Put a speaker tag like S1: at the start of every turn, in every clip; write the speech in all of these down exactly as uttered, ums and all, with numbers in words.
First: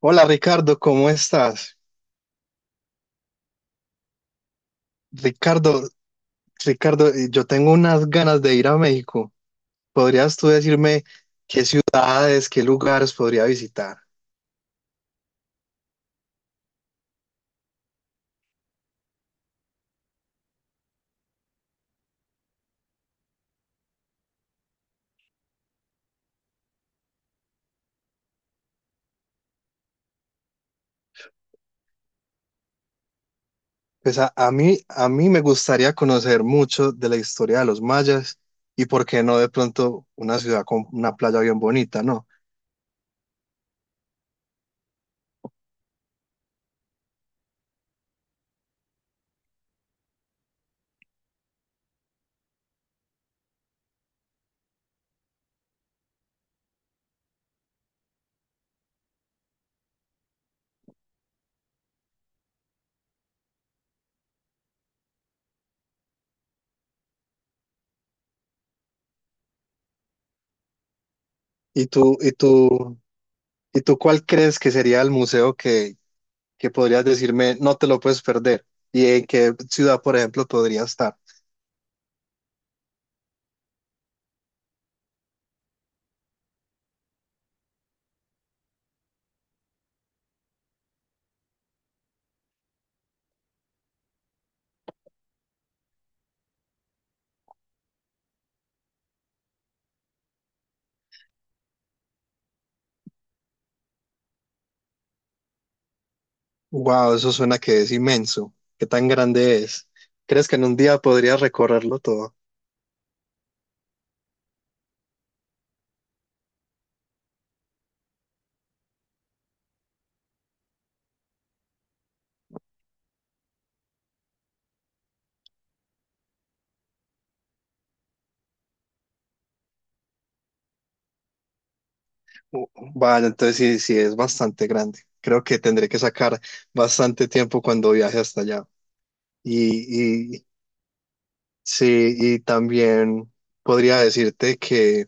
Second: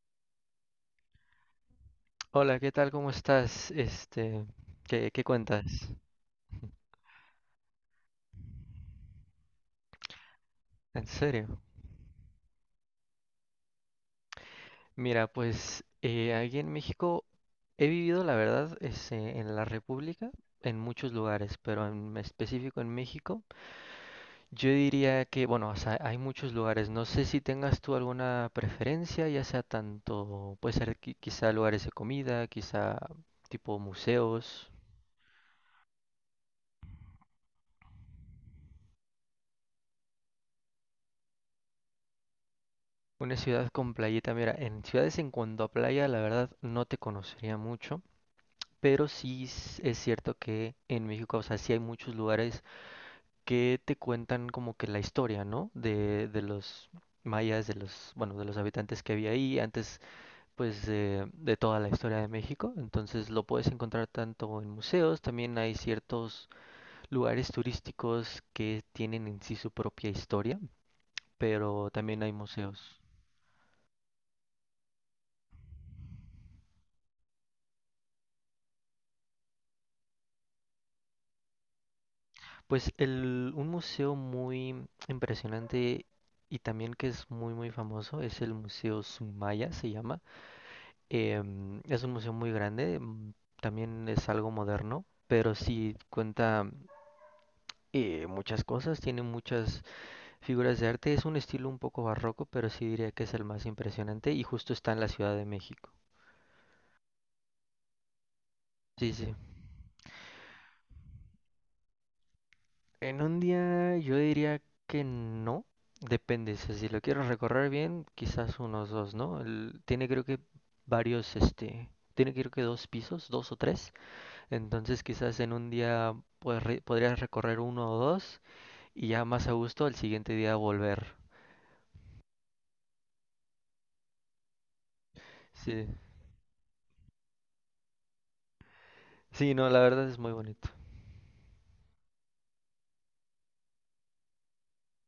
S1: Hola Ricardo, ¿cómo estás?
S2: Hola, ¿qué tal? ¿Cómo estás? Este, ¿qué, qué cuentas?
S1: Ricardo, Ricardo, eh, yo tengo unas ganas de ir a México. ¿Podrías tú decirme
S2: ¿En serio?
S1: qué ciudades, qué lugares podría visitar?
S2: Mira, pues eh, aquí en México he vivido, la verdad, este, en la República, en muchos lugares, pero en específico en México, yo diría que, bueno, o sea, hay muchos lugares. No sé si tengas tú alguna preferencia, ya sea tanto, puede ser qui- quizá lugares de comida, quizá tipo
S1: Pues a, a
S2: museos.
S1: mí, a mí me gustaría conocer mucho de la historia de los mayas y por qué no de pronto una ciudad con una playa bien bonita, ¿no?
S2: Una ciudad con playita, mira, en ciudades en cuanto a playa, la verdad no te conocería mucho. Pero sí s- es cierto que en México, o sea, sí hay muchos lugares que te cuentan como que la historia, ¿no? De, de los mayas, de los, bueno, de los habitantes que había ahí antes, pues, de, de toda la historia de México. Entonces lo puedes encontrar tanto en museos, también hay ciertos lugares turísticos que tienen en sí su propia historia,
S1: ¿Y
S2: pero
S1: tú,
S2: también hay
S1: y tú,
S2: museos.
S1: y tú cuál crees que sería el museo que, que podrías decirme no te lo puedes perder? ¿Y en qué ciudad, por ejemplo, podría estar?
S2: Pues el, un museo muy impresionante y también que es muy muy famoso es el Museo Sumaya, se llama. Em, es un museo muy grande, mm, también es algo moderno, pero sí cuenta eh, muchas cosas, tiene muchas figuras de arte, es un estilo un poco barroco, pero sí diría que es el más impresionante y justo está en la Ciudad de México.
S1: Wow, eso suena que es inmenso. ¿Qué tan
S2: Sí, sí.
S1: grande es? ¿Crees que en un día podría recorrerlo todo?
S2: En un día yo diría que no, depende, o sea, si lo quiero recorrer bien, quizás unos dos, ¿no? El- tiene creo que varios, este, tiene creo que dos pisos, dos o tres, entonces quizás en un día pues, re- podrías recorrer uno o dos y ya más a gusto al siguiente día volver.
S1: Uh, Vale, entonces sí, sí es bastante grande. Creo que
S2: Sí,
S1: tendré que sacar bastante tiempo cuando viaje hasta allá.
S2: sí, no, la verdad es muy
S1: Y, y
S2: bonito.
S1: sí, y también podría decirte que,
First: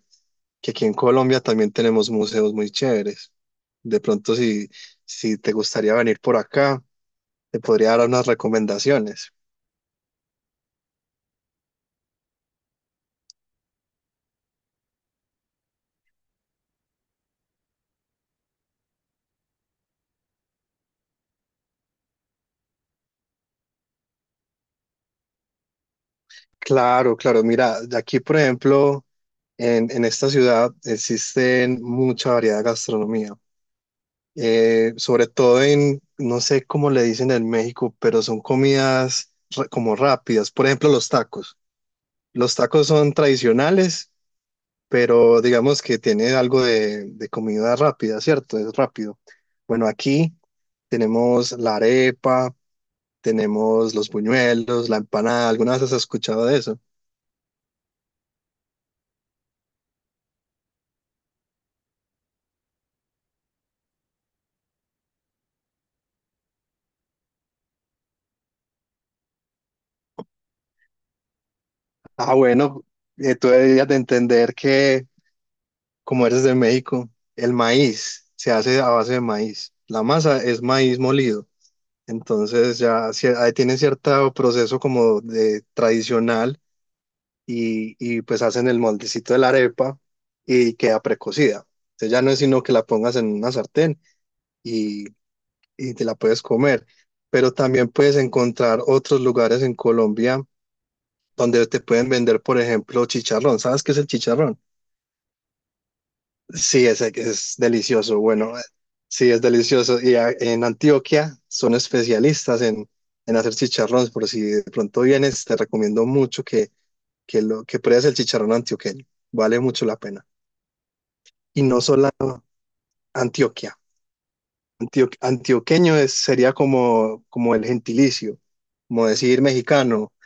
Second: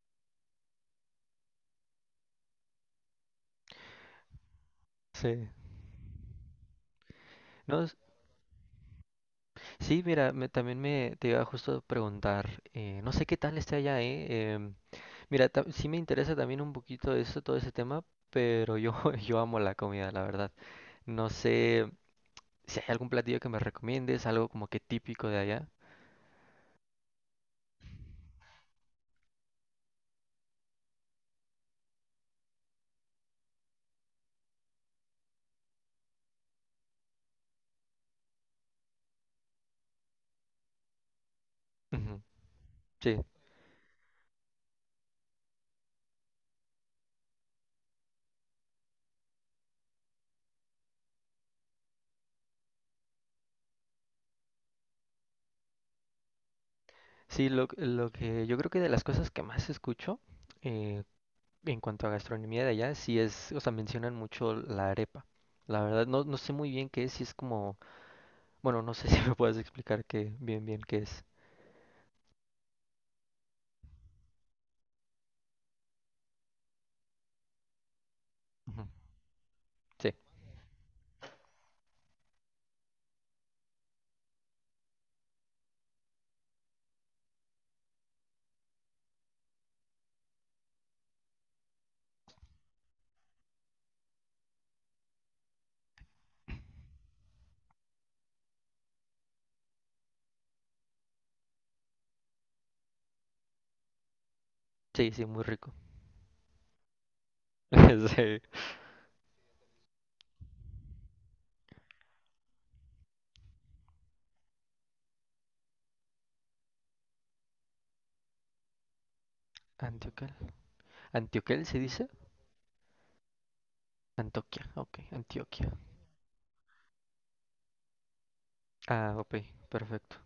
S1: que aquí en Colombia también tenemos museos muy chéveres. De pronto, si, si
S2: Sí.
S1: te gustaría venir por acá, te
S2: No,
S1: podría
S2: s-
S1: dar unas recomendaciones.
S2: sí, mira, me- también me te iba justo a preguntar, ¿eh? No sé qué tal esté allá, ¿eh? em, Mira, ta- sí me interesa también un poquito eso, todo ese tema, pero yo, yo amo la comida, la verdad. No sé si hay algún platillo que me recomiendes, algo como que típico de allá.
S1: Claro, claro. Mira, de aquí, por ejemplo. En, en esta ciudad existen mucha variedad de gastronomía, eh, sobre todo en, no sé cómo le dicen en México, pero son comidas ra- como rápidas. Por ejemplo, los tacos.
S2: Ujú.
S1: Los tacos son
S2: Sí,
S1: tradicionales, pero digamos que tiene algo de, de comida rápida, ¿cierto? Es rápido. Bueno, aquí tenemos la arepa, tenemos los buñuelos, la empanada. ¿Alguna vez has escuchado de eso?
S2: sí, lo, lo que yo creo que de las cosas que más escucho eh, en cuanto a gastronomía de allá, sí es, o sea, mencionan mucho la arepa. La verdad, no, no sé muy bien qué es, si es como, bueno, no sé si me puedes explicar qué, bien, bien qué es.
S1: Ah, bueno, eh, tú deberías de entender que como eres de México, el maíz se hace
S2: Ujú.
S1: a base de maíz. La
S2: Sí,
S1: masa es maíz molido. Entonces ya cier- ahí tiene cierto proceso como de tradicional y, y pues hacen el moldecito de la arepa y queda precocida. Entonces ya no es sino que la pongas en una sartén y, y te la puedes comer. Pero también puedes encontrar otros lugares en Colombia donde te pueden vender, por ejemplo, chicharrón. ¿Sabes qué es el chicharrón?
S2: sí, sí, muy rico.
S1: Sí, ese que es delicioso.
S2: Sí.
S1: Bueno, eh, sí, es delicioso. Y a- en Antioquia son especialistas en, en hacer chicharrones. Por si de pronto vienes, te recomiendo mucho que, que, lo, que pruebes el chicharrón antioqueño. Vale mucho la pena.
S2: Antioquel.
S1: Y
S2: ¿Antioquel se
S1: no
S2: dice?
S1: solo Antioquia.
S2: Antoquia, ok,
S1: Antio-
S2: Antioquia.
S1: antioqueño es, sería como, como el gentilicio, como
S2: Ah, ok,
S1: decir mexicano.
S2: perfecto.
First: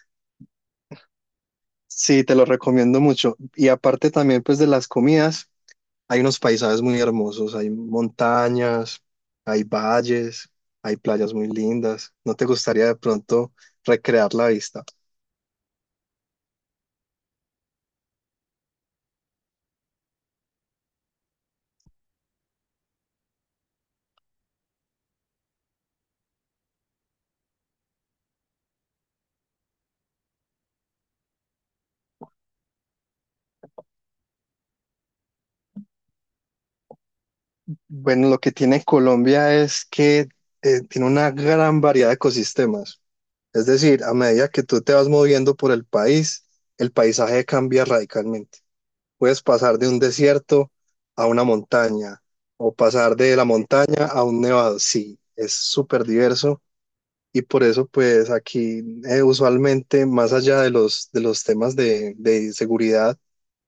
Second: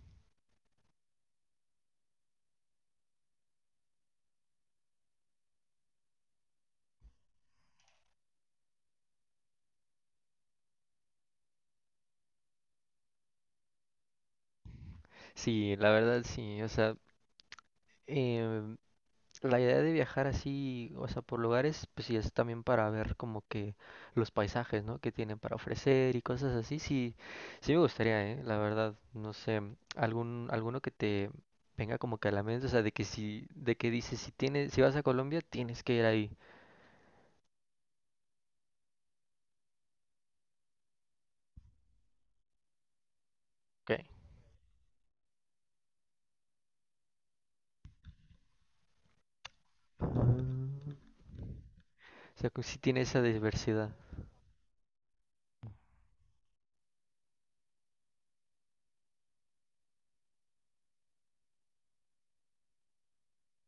S1: Sí, te lo recomiendo mucho. Y aparte también pues de las comidas. Hay unos paisajes muy hermosos, hay montañas, hay valles, hay playas muy lindas. ¿No te gustaría de pronto recrear la vista?
S2: Sí, la verdad sí, o sea, em, la idea de viajar así, o sea, por lugares, pues sí es también para ver como que los paisajes, ¿no? Que tienen para ofrecer y cosas así, sí, sí me gustaría, ¿eh? La verdad, no sé, algún, alguno que te venga como que a la mente, o sea, de que si, de que dices, si tienes, si vas a Colombia, tienes que ir ahí.
S1: Bueno, lo que tiene Colombia es que eh, tiene una gran variedad de ecosistemas. Es
S2: Ok.
S1: decir, a medida que tú te vas moviendo por el país, el paisaje cambia radicalmente. Puedes pasar de un desierto
S2: Ah,
S1: a una montaña
S2: o sea, que
S1: o
S2: sí tiene
S1: pasar
S2: esa
S1: de la
S2: diversidad.
S1: montaña a un nevado. Sí, es súper diverso. Y por eso, pues aquí eh, usualmente, más allá de los, de los temas de, de seguridad,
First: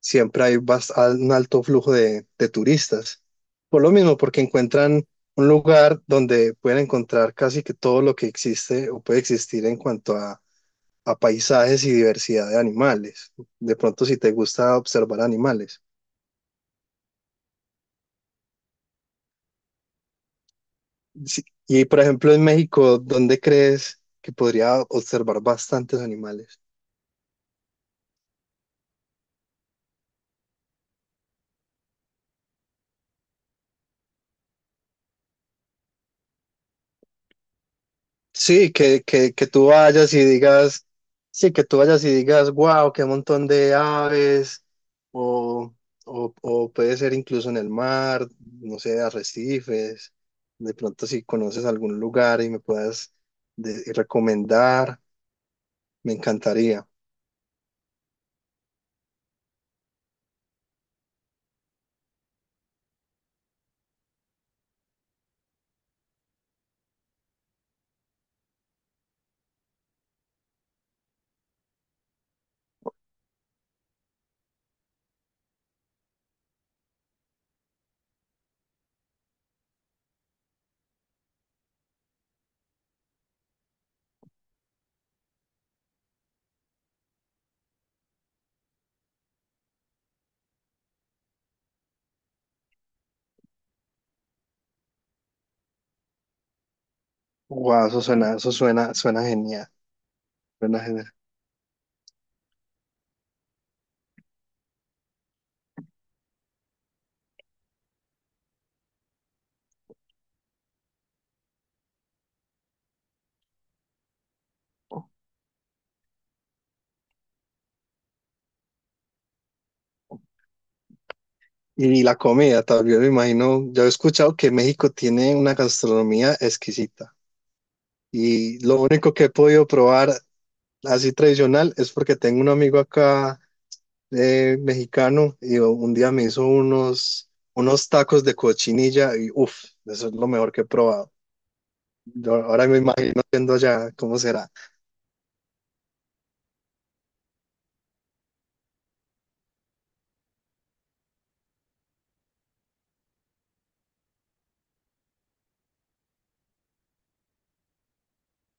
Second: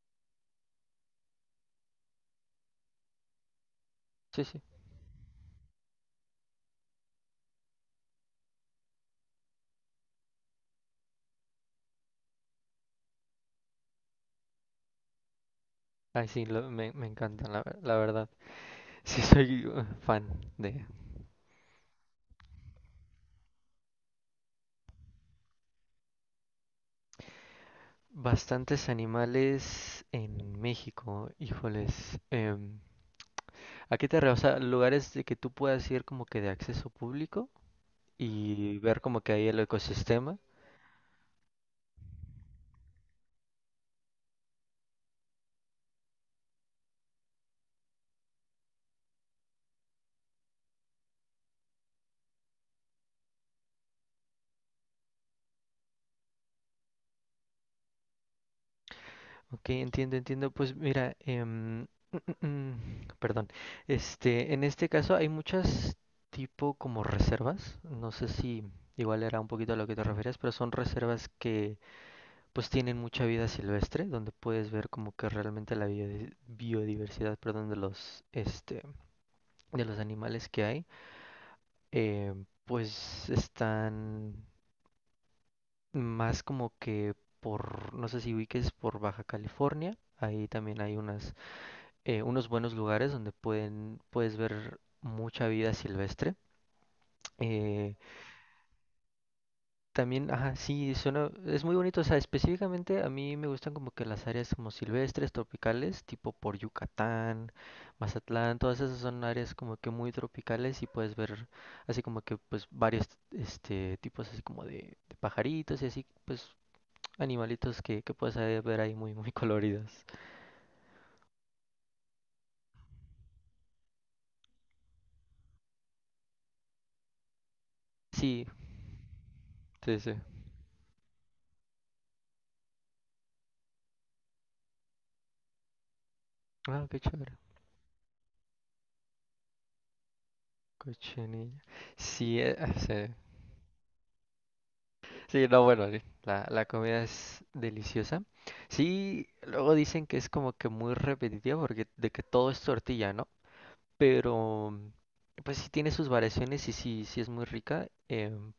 S1: siempre hay bas- al- un alto flujo de, de turistas. Por lo mismo, porque
S2: Sí, sí.
S1: encuentran un lugar donde pueden encontrar casi que todo lo que existe o puede existir en cuanto a, a paisajes y diversidad de animales. De pronto, si te gusta observar animales.
S2: Ay, sí, lo- me, me encantan, la, ver- la verdad. Sí, soy uh, fan de
S1: Sí. Y por ejemplo, en México, ¿dónde crees que podría observar bastantes animales?
S2: bastantes animales en México, híjoles. Em, ¿a qué te refieres? O sea, lugares de que tú puedas ir como que de acceso público
S1: Sí,
S2: y ver
S1: que,
S2: como que
S1: que, que
S2: ahí el
S1: tú vayas y
S2: ecosistema.
S1: digas, sí, que tú vayas y digas, wow, qué montón de aves, o, o, o puede ser incluso en el mar, no sé, arrecifes, de pronto si conoces algún lugar y me puedas de- recomendar, me encantaría.
S2: Ok, entiendo, entiendo. Pues mira, em, perdón. Este, en este caso hay muchas tipo como reservas. No sé si igual era un poquito a lo que te refieres, pero son reservas que pues tienen mucha vida silvestre, donde puedes ver como que realmente la biodi- biodiversidad, perdón, de los, este, de los animales que hay, eh, pues están más como que por, no sé si ubiques por Baja California, ahí también hay unas, eh, unos buenos lugares donde pueden, puedes ver mucha vida silvestre.
S1: Wow,
S2: eh,
S1: eso suena, eso suena, suena genial,
S2: También, ajá,
S1: suena
S2: sí,
S1: genial.
S2: suena, es muy bonito, o sea, específicamente a mí me gustan como que las áreas como silvestres, tropicales, tipo por Yucatán, Mazatlán, todas esas son áreas como que muy tropicales y puedes ver así como que pues varios este tipos así como de, de pajaritos y así pues animalitos que, que puedes ahí ver ahí muy muy coloridos.
S1: Y la comida, también me imagino, yo he escuchado que México tiene una gastronomía exquisita.
S2: Sí,
S1: Y lo único que he podido
S2: sí,
S1: probar
S2: sí.
S1: así tradicional es porque tengo un amigo acá eh, mexicano y un día me hizo
S2: Ah, qué
S1: unos,
S2: chévere.
S1: unos tacos de cochinilla y uff, eso es lo mejor que he probado.
S2: Cochinilla.
S1: Yo
S2: Sí, eh,
S1: ahora
S2: ah,
S1: me
S2: sí.
S1: imagino viendo allá cómo será.
S2: Sí, no, bueno, sí, la, la comida es deliciosa. Sí, luego dicen que es como que muy repetitiva porque de que todo es tortilla, ¿no? Pero pues sí tiene sus variaciones y sí, sí es muy rica. em,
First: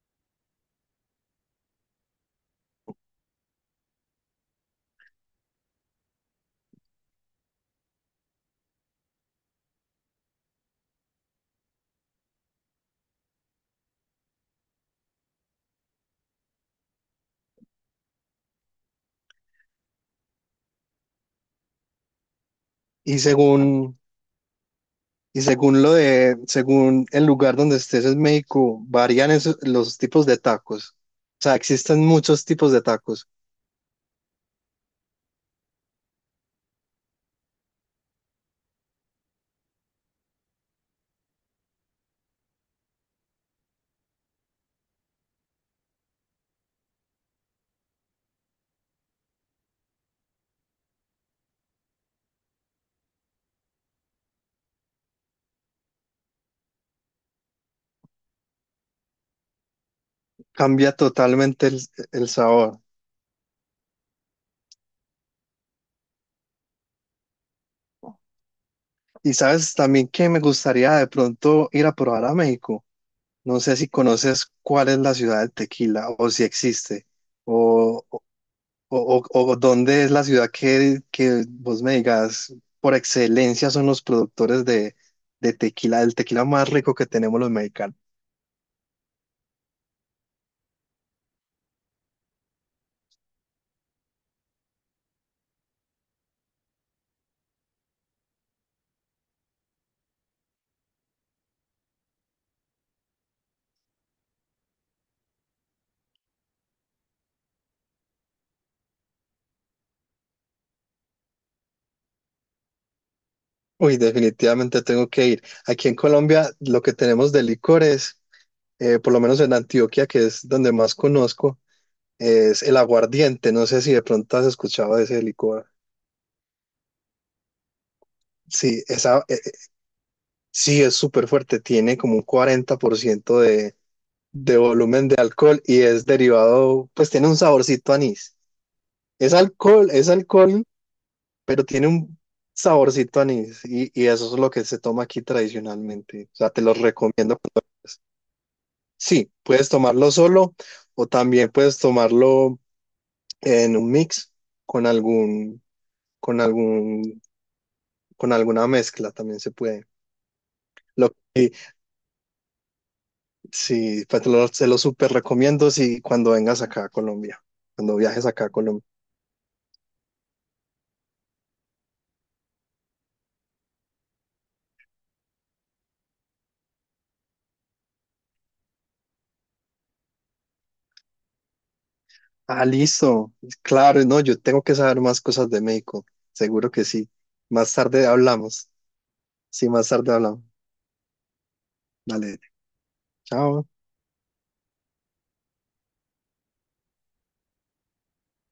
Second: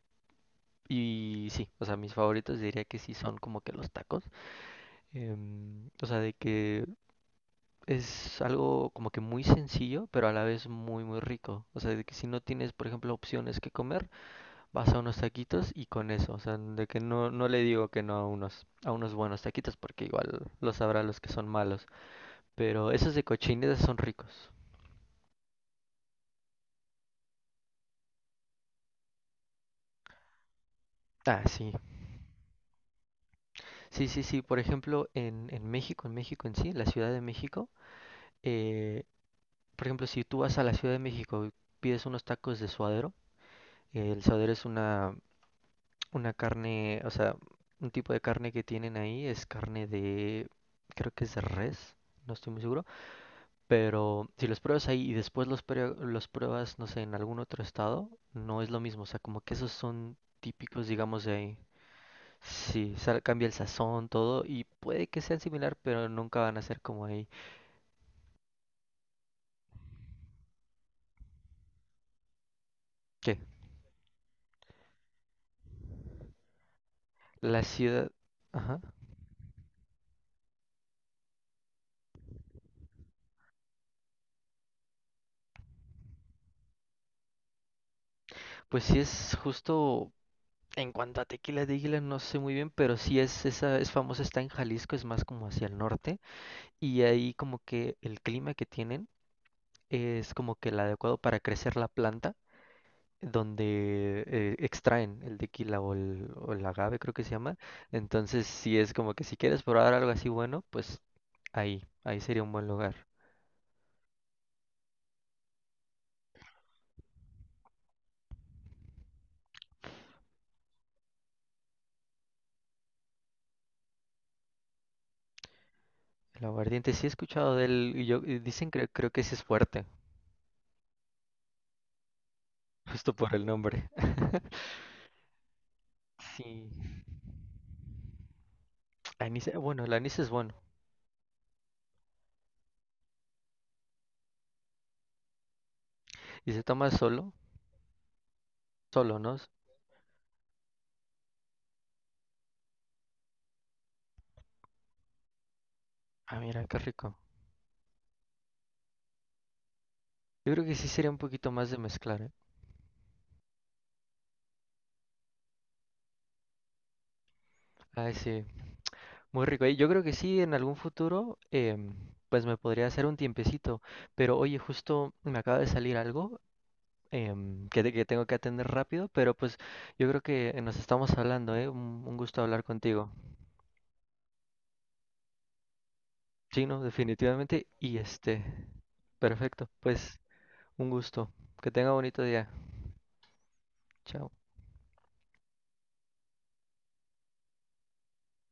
S2: Y sí, o sea, mis favoritos diría que sí son como que los tacos. Em, o sea, de que es algo como que muy sencillo, pero a la vez muy, muy rico. O sea, de que si no tienes, por ejemplo, opciones que comer, vas a unos taquitos y con eso, o sea, de que no, no le digo que no a unos, a unos buenos taquitos, porque igual los sabrá los que son malos. Pero esos
S1: Y
S2: de cochinita son
S1: según,
S2: ricos.
S1: y según lo de, según el lugar donde estés en México, varían esos- los tipos de tacos.
S2: Ah,
S1: O sea,
S2: sí.
S1: existen muchos tipos de tacos.
S2: Sí, sí, sí. Por ejemplo, en, en México, en México en sí, la Ciudad de México, eh, por ejemplo, si tú vas a la Ciudad de México y pides unos tacos de suadero, eh, el suadero es una, una carne, o sea, un tipo de carne que tienen ahí, es carne de, creo que es de res, no estoy muy seguro. Pero si los pruebas ahí y después los, prue- los pruebas, no sé, en algún otro estado, no es lo mismo. O sea, como que esos son típicos,
S1: Cambia
S2: digamos, de ahí.
S1: totalmente el, el sabor.
S2: Sí, sa- cambia el sazón, todo, y puede que sean similar, pero nunca van a ser como ahí.
S1: Y sabes también que me gustaría de pronto ir a probar a México.
S2: ¿Qué?
S1: No sé si conoces cuál es la ciudad del tequila o si existe
S2: La
S1: o,
S2: ciudad...
S1: o,
S2: Ajá.
S1: o- o dónde es la ciudad que, que vos me digas por excelencia son los productores de, de tequila, el tequila más rico que tenemos los mexicanos.
S2: Pues sí es justo... En cuanto a Tequila de Águila, no sé muy bien, pero sí es esa, es famosa, está en Jalisco, es más como hacia el norte, y ahí como que el clima que tienen es como que el adecuado para crecer la planta, donde eh, extraen el tequila o el, o el agave, creo que se llama. Entonces, si es como que si quieres probar algo así bueno, pues ahí, ahí sería un buen lugar.
S1: Uy, definitivamente tengo que ir. Aquí en Colombia lo que tenemos de licores, eh, por lo menos en Antioquia, que es donde más conozco, es el aguardiente. No sé si de pronto has escuchado de ese licor.
S2: El aguardiente, sí he escuchado de él y yo y dicen
S1: Sí,
S2: que creo que
S1: esa,
S2: sí es fuerte,
S1: Sí, es súper fuerte, tiene como un cuarenta por
S2: justo por
S1: ciento
S2: el
S1: de,
S2: nombre.
S1: de volumen de alcohol y es
S2: Sí.
S1: derivado, pues tiene un saborcito a anís. Es
S2: Anís, eh, bueno,
S1: alcohol,
S2: el
S1: es
S2: anís es bueno.
S1: alcohol, pero tiene un saborcito a anís y, y eso es lo que se toma aquí tradicionalmente. O sea,
S2: Y
S1: te
S2: se
S1: lo
S2: toma solo,
S1: recomiendo.
S2: solo,
S1: Sí,
S2: ¿no?
S1: puedes tomarlo solo o también puedes tomarlo en un mix con algún,
S2: Ah,
S1: con
S2: mira, qué rico.
S1: algún, con alguna mezcla, también se puede.
S2: Yo creo que sí sería
S1: Lo
S2: un poquito más de mezclar, ¿eh?
S1: Sí, pues te lo, se lo súper recomiendo si cuando vengas acá a Colombia, cuando
S2: Ah,
S1: viajes
S2: sí.
S1: acá a Colombia.
S2: Muy rico. eh, Yo creo que sí, en algún futuro, em, pues me podría hacer un tiempecito. Pero oye, justo me acaba de salir algo em, que, te- que tengo que atender rápido, pero pues yo creo que nos estamos hablando, ¿eh? Un, un gusto hablar
S1: Ah,
S2: contigo.
S1: listo. Claro, no, yo tengo que saber más cosas de México.
S2: Sí,
S1: Seguro
S2: no,
S1: que sí.
S2: definitivamente.
S1: Más
S2: Y
S1: tarde
S2: este,
S1: hablamos. Sí,
S2: perfecto.
S1: más tarde
S2: Pues
S1: hablamos.
S2: un gusto. Que tenga bonito
S1: Dale,
S2: día.
S1: chao.
S2: Chao.